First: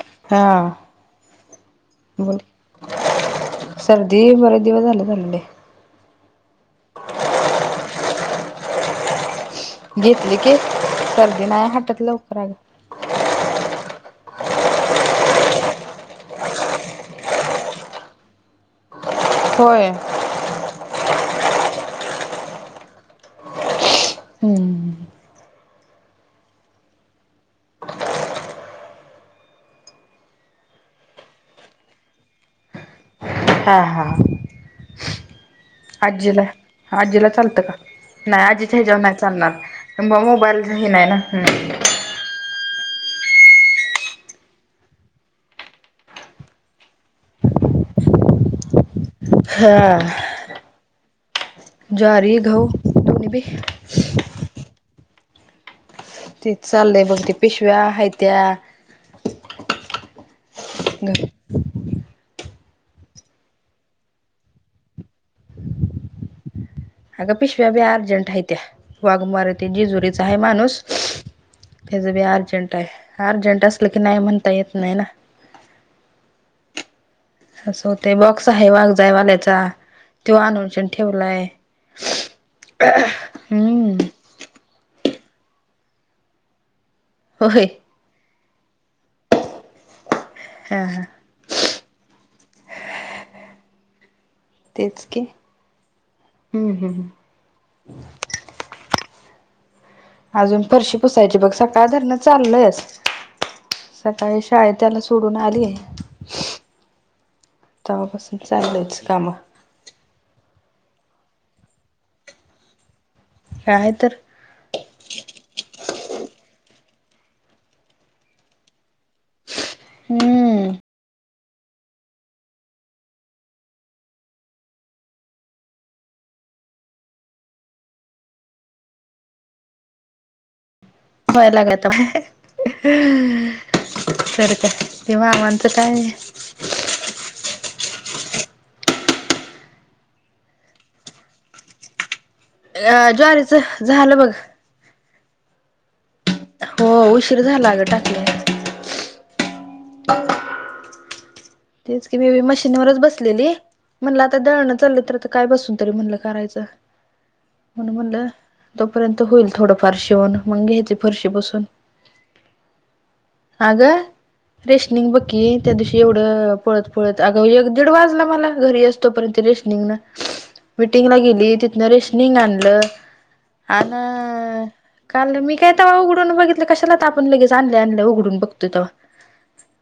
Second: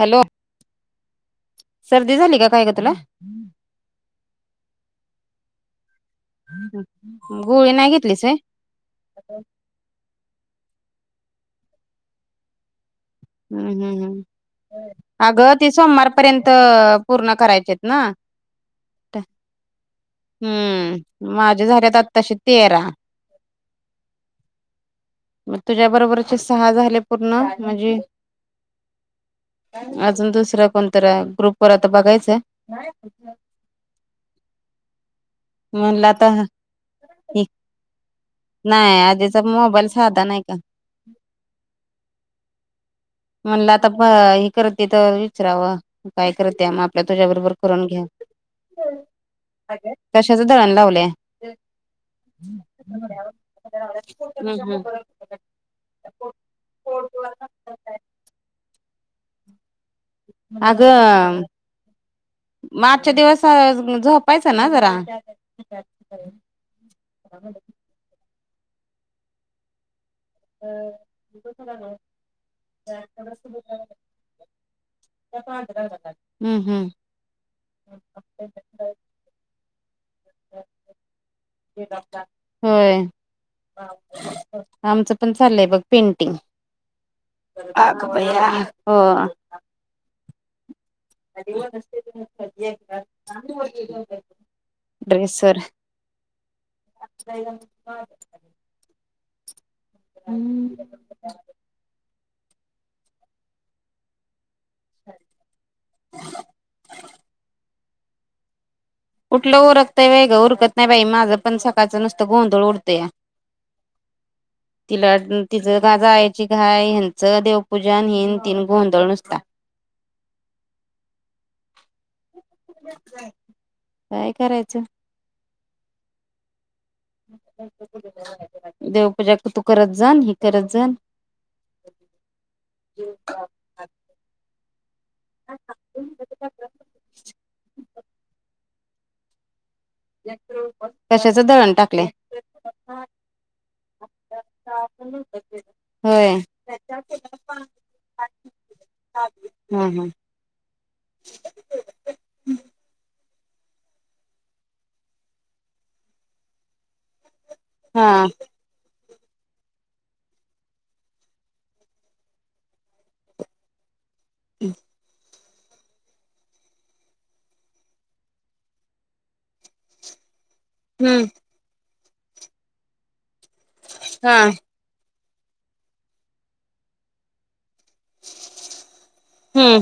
Hello, हा. सर्दी झाली बोला. का काय ग तुला सर्दी बरे दिवस झाले झालेली. गोळी नाही घेतलीस व्हय? घेतली की. सर्दी नाही हटत लवकर अगं. हं हं हं. अगं ते सोमवारपर्यंत पूर्ण करायचेत ना. होय? हं. माझे झालेत आत्ताशी तेरा. हं हं हं. म तुझ्या बरोबरचे सहा झाले पूर्ण. म्हणजे अजून दुसरं कोणतर आहे. ग्रुप वर आता बघायचंय. हा हा. म्हणलं आता आज्जीला आज्जीला चालतं का? नाही आजीच्या हिच्यावर नाही आधीचा चालणार. मोबाईल पण साधा म नाही का मोबाईल हे नाही ना. हं. म्हणलं आता प हे करते तर विचरावं. काय करते म? आपल्या तुझ्या बरोबर करून घेव. हा कशाच दळण लावलय? ज्वारी गहू दोन्ही बी. हं हं. तेच चाललंय बघ. ते पिशव्या आहेत त्या आगं अं म आजच्या दिवस झोपायचं ना जरा [inaudible] अग पिशव्या बी अर्जंट आहे त्या वाघमारे ते जेजुरीचा आहे माणूस हेजबी अर्जंट आहे अर्जंट असलं की नाही म्हणता येत नाही ना [unintelligible] हम्म हम्म असं होतय बॉक्स आहे वाघ जायवाल्याचा त्यो आणून श्यान ठेवलाय होय हम्म आमचं पण चाललंय बघ पेंटिंग होय अग बया हो हा हा [unintelligible] तेच की ड्रेसर हम्म हम्म अजून फरशी पुसायची बघ सकाळ धरणं चाललंयस सकाळी शाळेत त्याला सोडून आलीय तवापासून चालंयच काम आपल उरकतय होय गं उरकत नाही बाई माझं पण सकाळचं नुसतं गोंधळ उडतया काय आहे तर [inaudible] तिला तिज गाजा यायची काय ह्यांचं देवपूजन हिन तीन गोंधळ नुसता हम्म काय करायचं देवपूजा तू करत जान ही करत जान व्हाय लागता तर काय ती मामांच काय कशाच दळण टाकलय अ ज्वारीच झालं बघ होय हो उशीर झाला अगं टाकले हा हा [inaudible] तेच की मी बी मशीनवरच बसलेली म्हणलं आता दळणं चाललं तर आता काय बसून तरी म्हणलं करायचं [inaudible] म्हणू म्हटलं तोपर्यंत होईल थोडं फार शीवूण मग घ्यायचे फरशी पुसून आग रेशनिंग बक्की त्या दिवशी एवढं पळत पळत अग एक दीड वाजला मला घरी येईस तो पर्यंत रेशनिंगन मिटिंगला हम्म गेली तिथन रेशनिंग आणलं आण हा काल मी कायता बा उघडून बघितलं कशाला तापण लगेच त आणल्या आणल्या उघडून बघतोय तवा हम्म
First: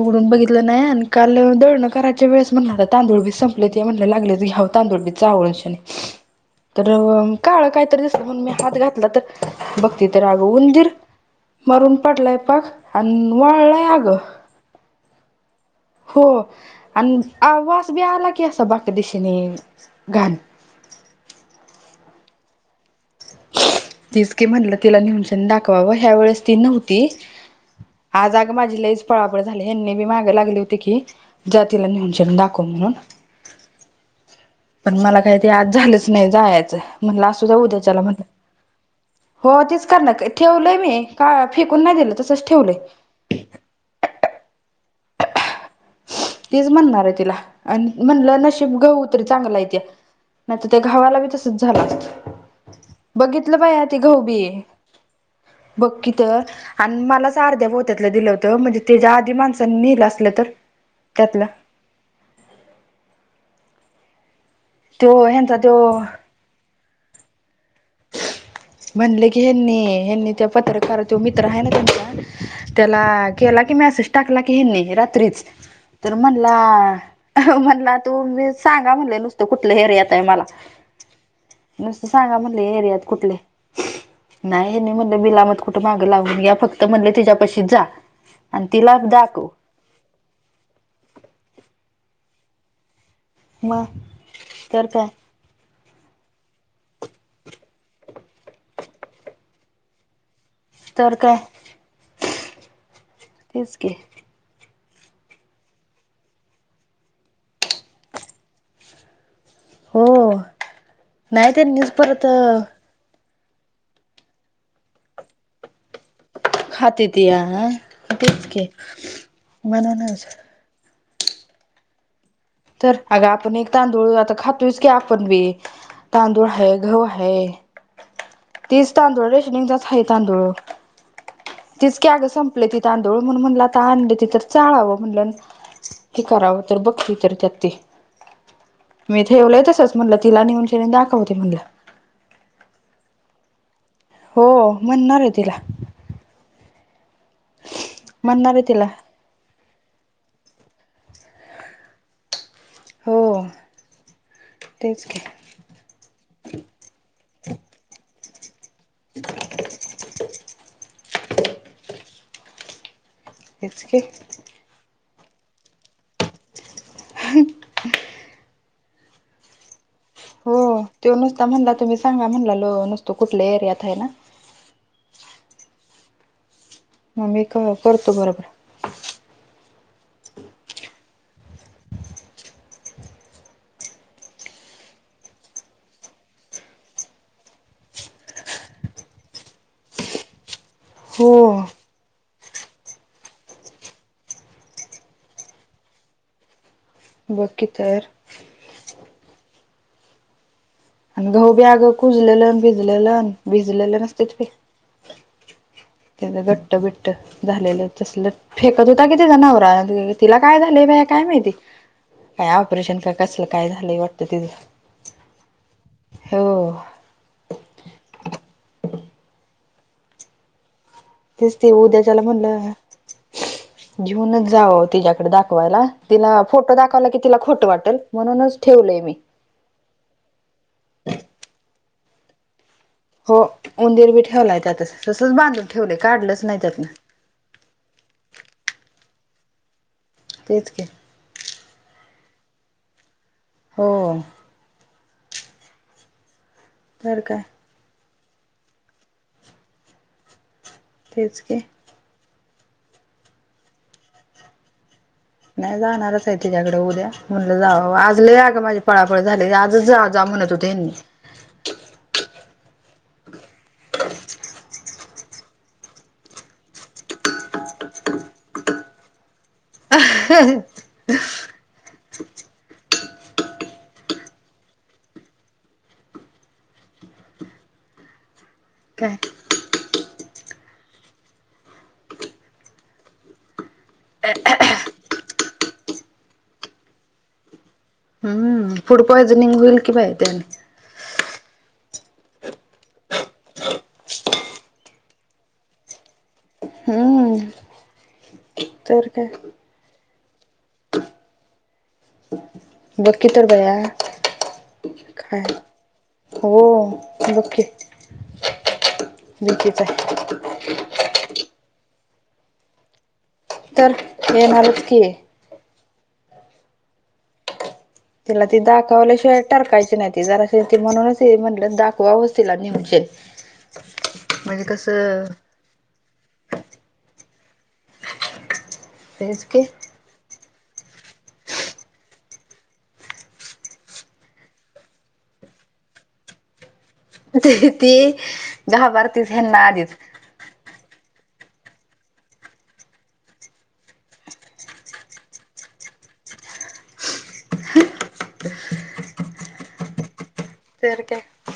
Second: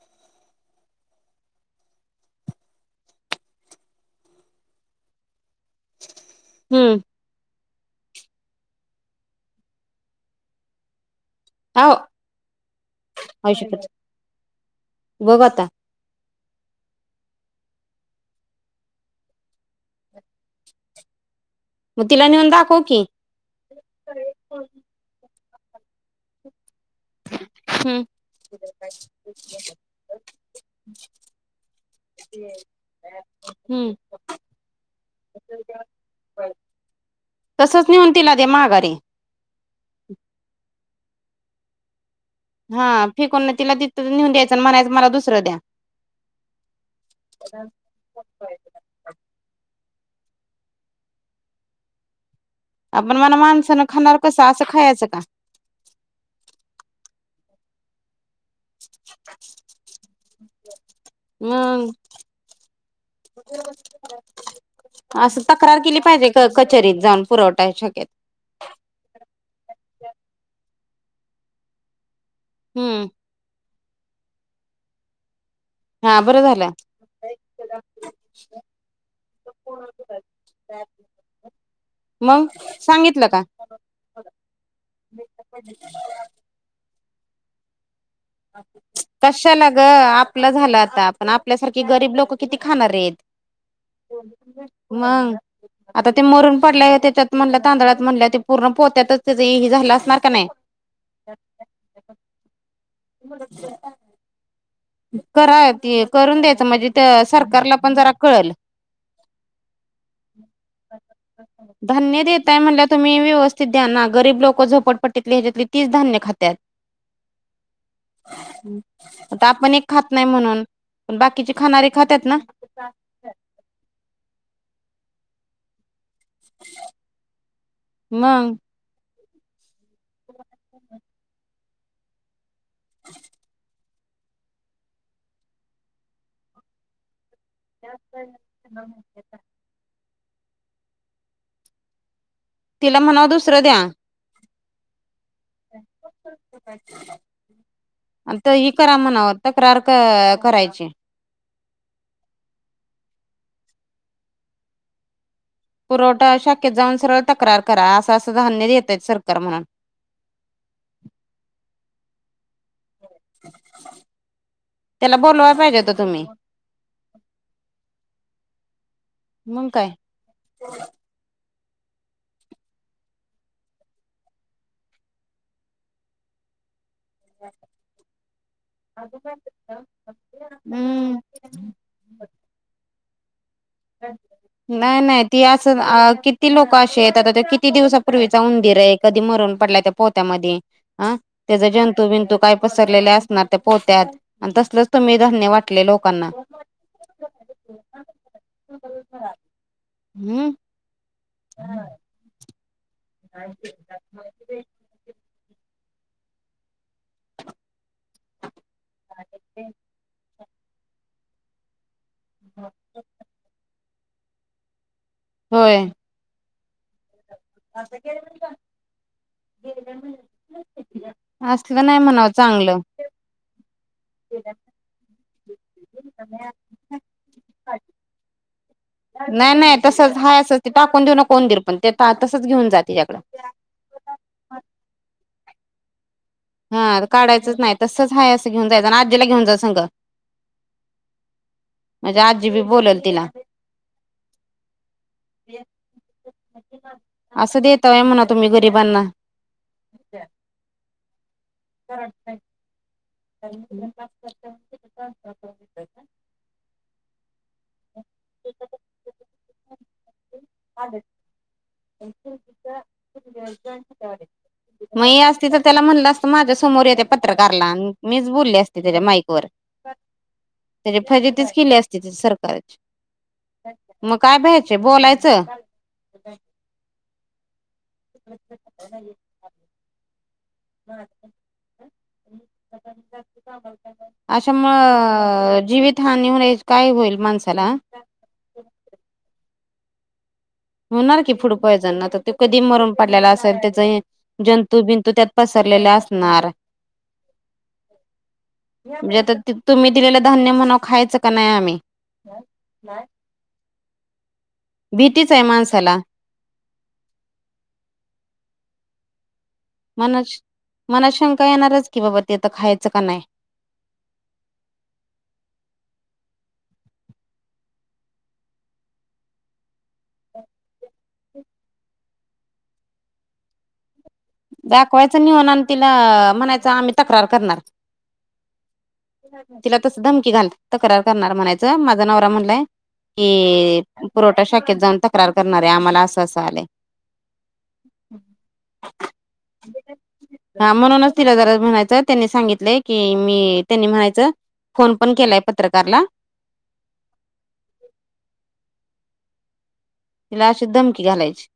उघडून बघितलं नाही आणि काल दळणं कराच्या वेळेस म्हणला आता तांदूळबी संपलेली त म्हणयला लागलेच घ्याव तांदूळबी चाळूनशानी तर हम्म काळ कायतरी दिसलं म्हण मी हात घातला तर बघ त तर राग उंदीर आहो मरून पडलाय पाक आणि आई वळलाय शप्पथ अग बघ अता हो आणि वास बी आला की असा बाक दिशेने घाण मग तिला नेऊन दाखव की तीच की म्हणलं तिला नेहनच्यानी दाखवावं ह्या वेळेस ती नव्हती हम्म आज अग माझी लईच पळापळ झाली हेनी बी मागं लागली होती की जातीला नेऊनशन दाखव म्हणून हम्म पण मला काहीतरी आज झालंच नाही जायचं म्हणलं असू द्या तसच ऊद्याच्याला नेऊन म्हलं तिला दे माघारी हो तेच करण ठेवलंय मी का फेकून नाही दिलं तसच ठेवलंय त नऊ द्यायच म्हणाय मला दुसंर द्या. तीच म्हणणार आहे तिला आणि म्हणलं नशीब गहू तरी चांगला आहे त्या नाहीत त्या गावाला बी तसच झालं असत आपण मला बघितलं माणसानं खाणार कसं असं खायचं का. बघकी तर आणि मलाच अर्ध्या पोत्यातलं दिलं होतं म्हणजे त्याच्या आधी माणसांनी नलं असलं तर त्यातलं हम् तो असं ह्यांचा तक्रार केली तो पाहिजे कचेरीत जाऊन पुरवठा शा केत. म्हणले की हेनी हेनी त्या पत्रकार तो मित्र आहे ना त्यांचा हम्म त्याला केला की मेसेज टाकला की हेनी रात्रीच तर हा बरं म्हणला झालं म्हणला तू मी सांगा म्हणले नुसत कुठलं ऐरियात आहे मला. नुसत सांगा मग म्ह एरित सांगितलं कुठले का नाही म बिलामत कुठे माग लावून घ्या फक्त म्हणले तिच्या पशी जा आणि तिला दाखव. कशाला ग आपलं झालं आता आपण आपल्यासारखी गरीब लोक किती खाणार आहेत. मग तर काय मग. आता ते मरून पडले त्याच्यात म्हणलं तांदळात म्हणल्या ते पूर्ण पोत्यातच त्याच ह झालं असणार का नाही. तर काय. तेच की [unintelligible] करा करून द्यायचं म्हणजे सरकारला पण जरा कळेल. हो नाही त्यांनीच धन्य परत देताय म्हणल्या तुम्ही व्यवस्थित दयाना गरीब लोक झोपटीत ह्याच्यात ती धान्य खात खाती त या खतीच क आता आपण एक खात नाही म्हणून बाकीचे खाणारे खातात ना. तर अग आपण एक तांदूळ आता खातोस की आपण बी तांदूळ हाय गहू हाय मग तीच तांदूळ रेशणीगचाच आहे तांदूळ तीच की आग संपले ती तांदूळ म्हणून म्हणला आता आणले ति तर चाळावं म्हणलं ते करावं तर बघते तर त्यात मी इथे ठेवलय तसच म्हणलं तिला नेउन शिन दाखवते म्हणलं तिला म्हणाव दुसरं द्या. हो म्हणणार आहे तिला. आणिता म्हणणार आहे इ तिला करा म्हणाव. तक्रार क करायची. हो तेच कि. पुरवठा शाखेत जाऊन सरळ तक्रार करा असं असं धान्य देतय सरकार म्हणून हेच की. त्याला बोलवाय पाहिजे होता तुम्ही ह. मंग काय. हो ते नुसता म्हणला तुम्ही सांगा म्हणला लो नुसतो कुठल्या एरियात आहे ना. मग मी करतो बरोबर. हम्म. हम. नाही नाही ती असं किती लोकं अशे आहेत आता ते किती दिवसापूर्वीचा उंदीर आहे कधी मरून पडल्या त्या पोत्यामध्ये अ हो त्याचा जंतू बंतू काय. पसरलेले असणार ते पोहत्यात आणि तसलच तुम्ही धान्य वाटले लोकांना. बकी तर. बरोबर. हम्म. आणि गहू बी आग कुजलेलं भिजलेलं भिजलेलं नसतती. त्या घट्ट बिट्ट झालेलं तस फेकत होता कि त्याचा नवरा ति लाग काय झालंय बाया काय माहिती काय ऑपरेशन का कसलं काय झालंय. तर ते होय. हो अस गे गे [inaudible] तेच ते उद्याच्याला म्हणलं. जेऊनच जाव तिच्याकडे दाखवायला तिला फोटो दाखवा. कि त्याला खोटं वाटेल म्हणूनच ठेवलंय. मी नाही नाही तसच हा असं ते टाकून देऊ न कोण देल पण ते तसच घेऊन जा तिच्याकडे उंदेर बी ठेवलाय त्यातच तसंच बांधून ठेवलेय काढलंच नाही त्यातन काढायच नाही तसंच आहेय असं घेन जायं आणि आजीला घेऊन जां संगं तेच की म्हणजे आजी बी बोलेल तिला हो. तर काय असं देतय म्हणा तुम्ही गरीबांना तेच की. टय [inaudible] आवाज नाही. ह नाही जाणारच. तिच्याकडे उद्या म्हणलं जा आजलं या ग माझी पळाफळ झाली आजच जा जा म्हणत होते. आवाज नाही. काहीतरी पडल्याचा आवाज [inaudible] मग असती तर त्याला म्हणलं असतं माझ्या समोर येते पत्रकारला मीच बोलली असते त्याच्या माईक व त्याची फजेतीच केली असते त्या सरकारची मग काय भ्यायचे बोलायचं. आवाज येत नाही [inaudible] काय अच्छा म म जीवितहानी हो काय होईल माणसाला हम्म फूड पॉइझनिंग होईल कि बा त्यां होणार की फूड पॉइझन तर त कधी मरून पडलेला असेल त्याच हे जंतू बिंतू त्यात पसरलेले असणार. ह म्हणजे आता तुम्ही दिलेलं धान्य म्हणा खायचं का नाही आम्ही कि तर बया भीतीच काय आहे माणसाला हो लके बखेत आहे [inaudible] मना मनात शंका येणारच की बाबा ते आथ खायचं का नाही. तर येणार चा की. तिला ती दाखवल्या शिवाय टरकायची नाही त जरा शेती म्हणूनच ते म्हणलं दाखवा हस्ला नवचे. दाखवायचं नेऊन आणि तिला म्हणायचं आम्ही तक्रार करणार. तेच तिला तस धमकी घाल तक्रार करणार म्हणायचं माझा नवरा म्हणलाय. कि पुरवठा शाखेत जाऊन तक्रार करणार आहे आम्हाला असं असं आलंय. ती घाबरतेच हेना आधीच हा म्हणूनच तिला जरा म्हणायचं त्यांनी सांगितलंय की मी त्यांनी म्हणायचं. फोन पण केलाय पत्रकारला. तिला अशी तर दमकी काय घालायची.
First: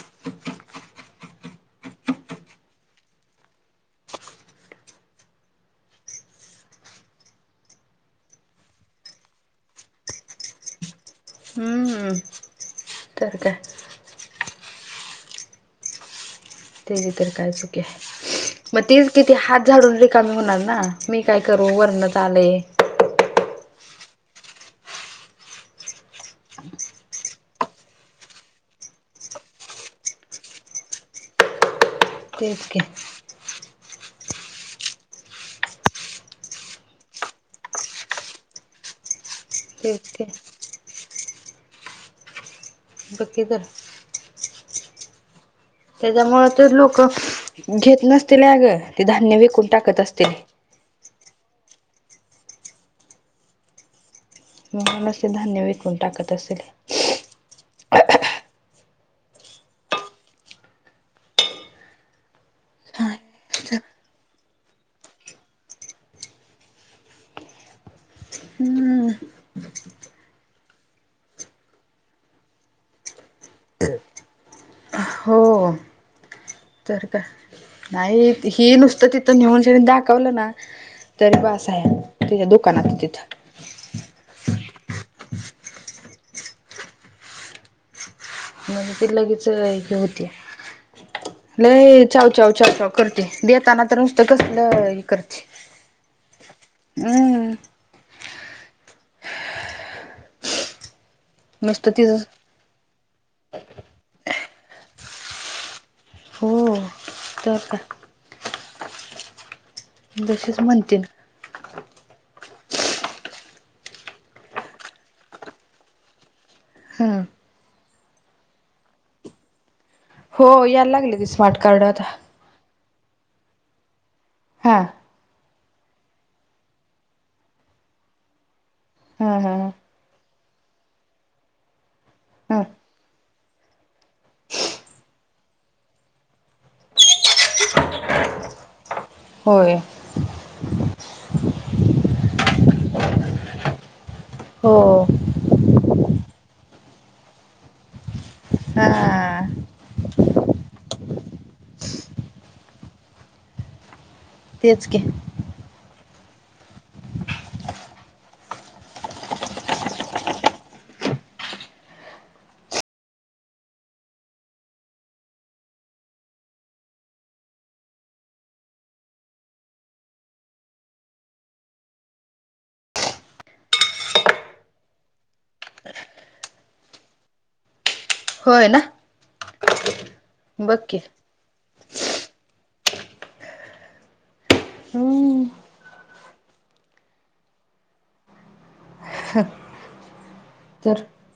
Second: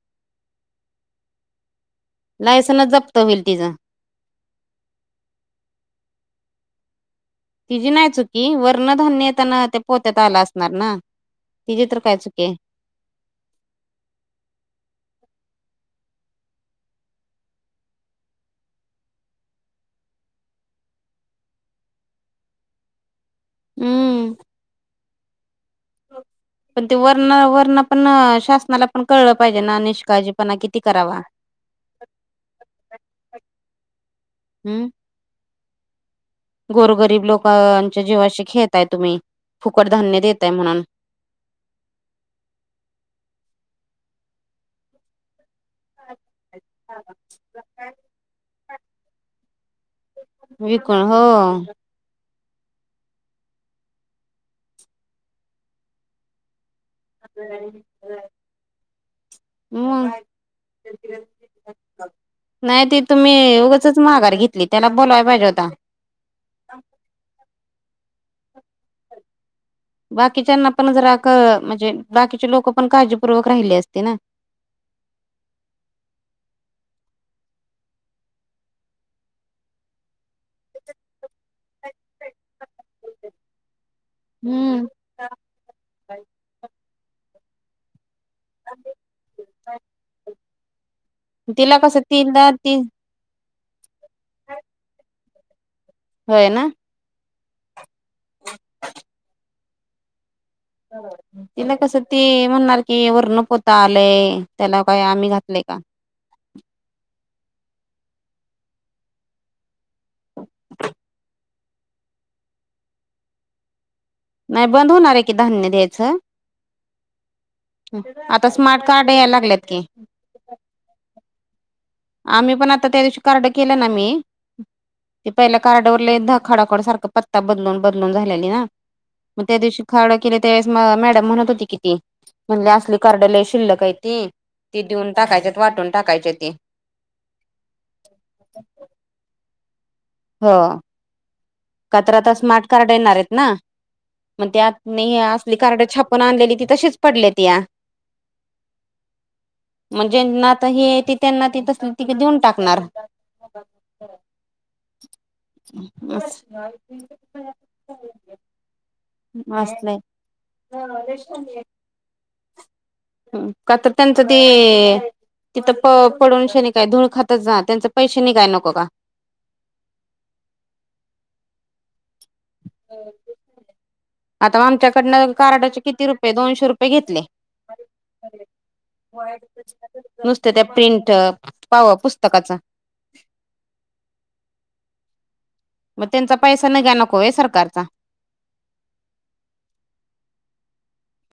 लायसन्स जप्त होईल तिच तिझी नाही चुकी वर्णधान्य येताना ते पोत्यात आलं असणार ना.. तिजे तर हम्म काय चुक आहे तर का ते जे तर कायचंक मग तीच किती हात झाडून रिकामी होणार ना मी काय करू वरणत आले हम्म पण ते वर्ण वरण पण शासनाला पण कळलं पाहिजे ना निष्काळजीपणा किती करावा [inaudible] तेचक हम्म गोरगरीब लोकांच्या जीवाशी खेळताय तुम्ही फुकट तेच धान्य की दताय म्हणून बाकी तर त्याच्यामु ते लोक घेत नसतील अग ते धान्य विकून टाकत असतील विकण हो मून अस धान्य विकून टाकत असेल हम् नाही त तुम्ही उगचच माघार घेतली त्याला बोलावायला पाहिजे होता हं बाकीच्यांना पण जरा म्हणजे बाकीचे लोक पण काळजीपूर्वक राहिले असते ना हो तर का नाही हि नुसतं तिथं नेऊन घे दाखवलं ना तररी बस आहे तिच्या दुकानात तिथं हम्म म्हणजे त लगेच हे होती ल तिला कसं चाव तिला चाव चाव ती चाव करत देताना तर नुसतं कसलं हे करते होय ना हम् त ना नुसतं कसं तिचं ते म्हणणार कि वर्णपोता आलंय त्याला काय आम्ही घातलय का हो तर का तशीच म्हणतन नाही बंद होणार आहे की धान्य द्यायचं हम्म आता स्मार्ट कार्ड याय लागलेत की हो यायला लागली ती स्मार्ट कार्ड आता आम्ही पण आता त्या दिवशी कर्ड केलं ना मी हा ते पहिल्या कार्डावरला ध खडाखड सारखं पत्ता बदलून बदलून झालेली ना हा मग हा त्या दिवशी खावड केलं त्यावेळेस मॅडम म्हणत होती किती हा म्हणज असली कर्डल शिल्लक आहे त ती देऊन टाकायचे वाटून टाकायची ती [unintelligible] होय हा कात्रता स्मार्ट कार्ड येणार आहेत ना मग त्यात हो अस आपली कार्ड छापून आणलेली ती तशीच पडली ती या हा म्हणजेना आता हे ते त्यांना त तस त देऊन टाकणार तेच घ [unintelligible] असलंय कता त्यांचं ते तिथं प पडून शेनी काय धूळ खातच जा त्यांच पैशनी काय नको का हो ते आता आमच्याकडून कार्डाचे किती रुपये दोनशे रुपये घेतले होय ना नुसत त्या बघ की प्रिंट पाव पुस्तकाच. हम्म मग त्यांचा पैसा नाही गा नको आहे सरकारचा ह तर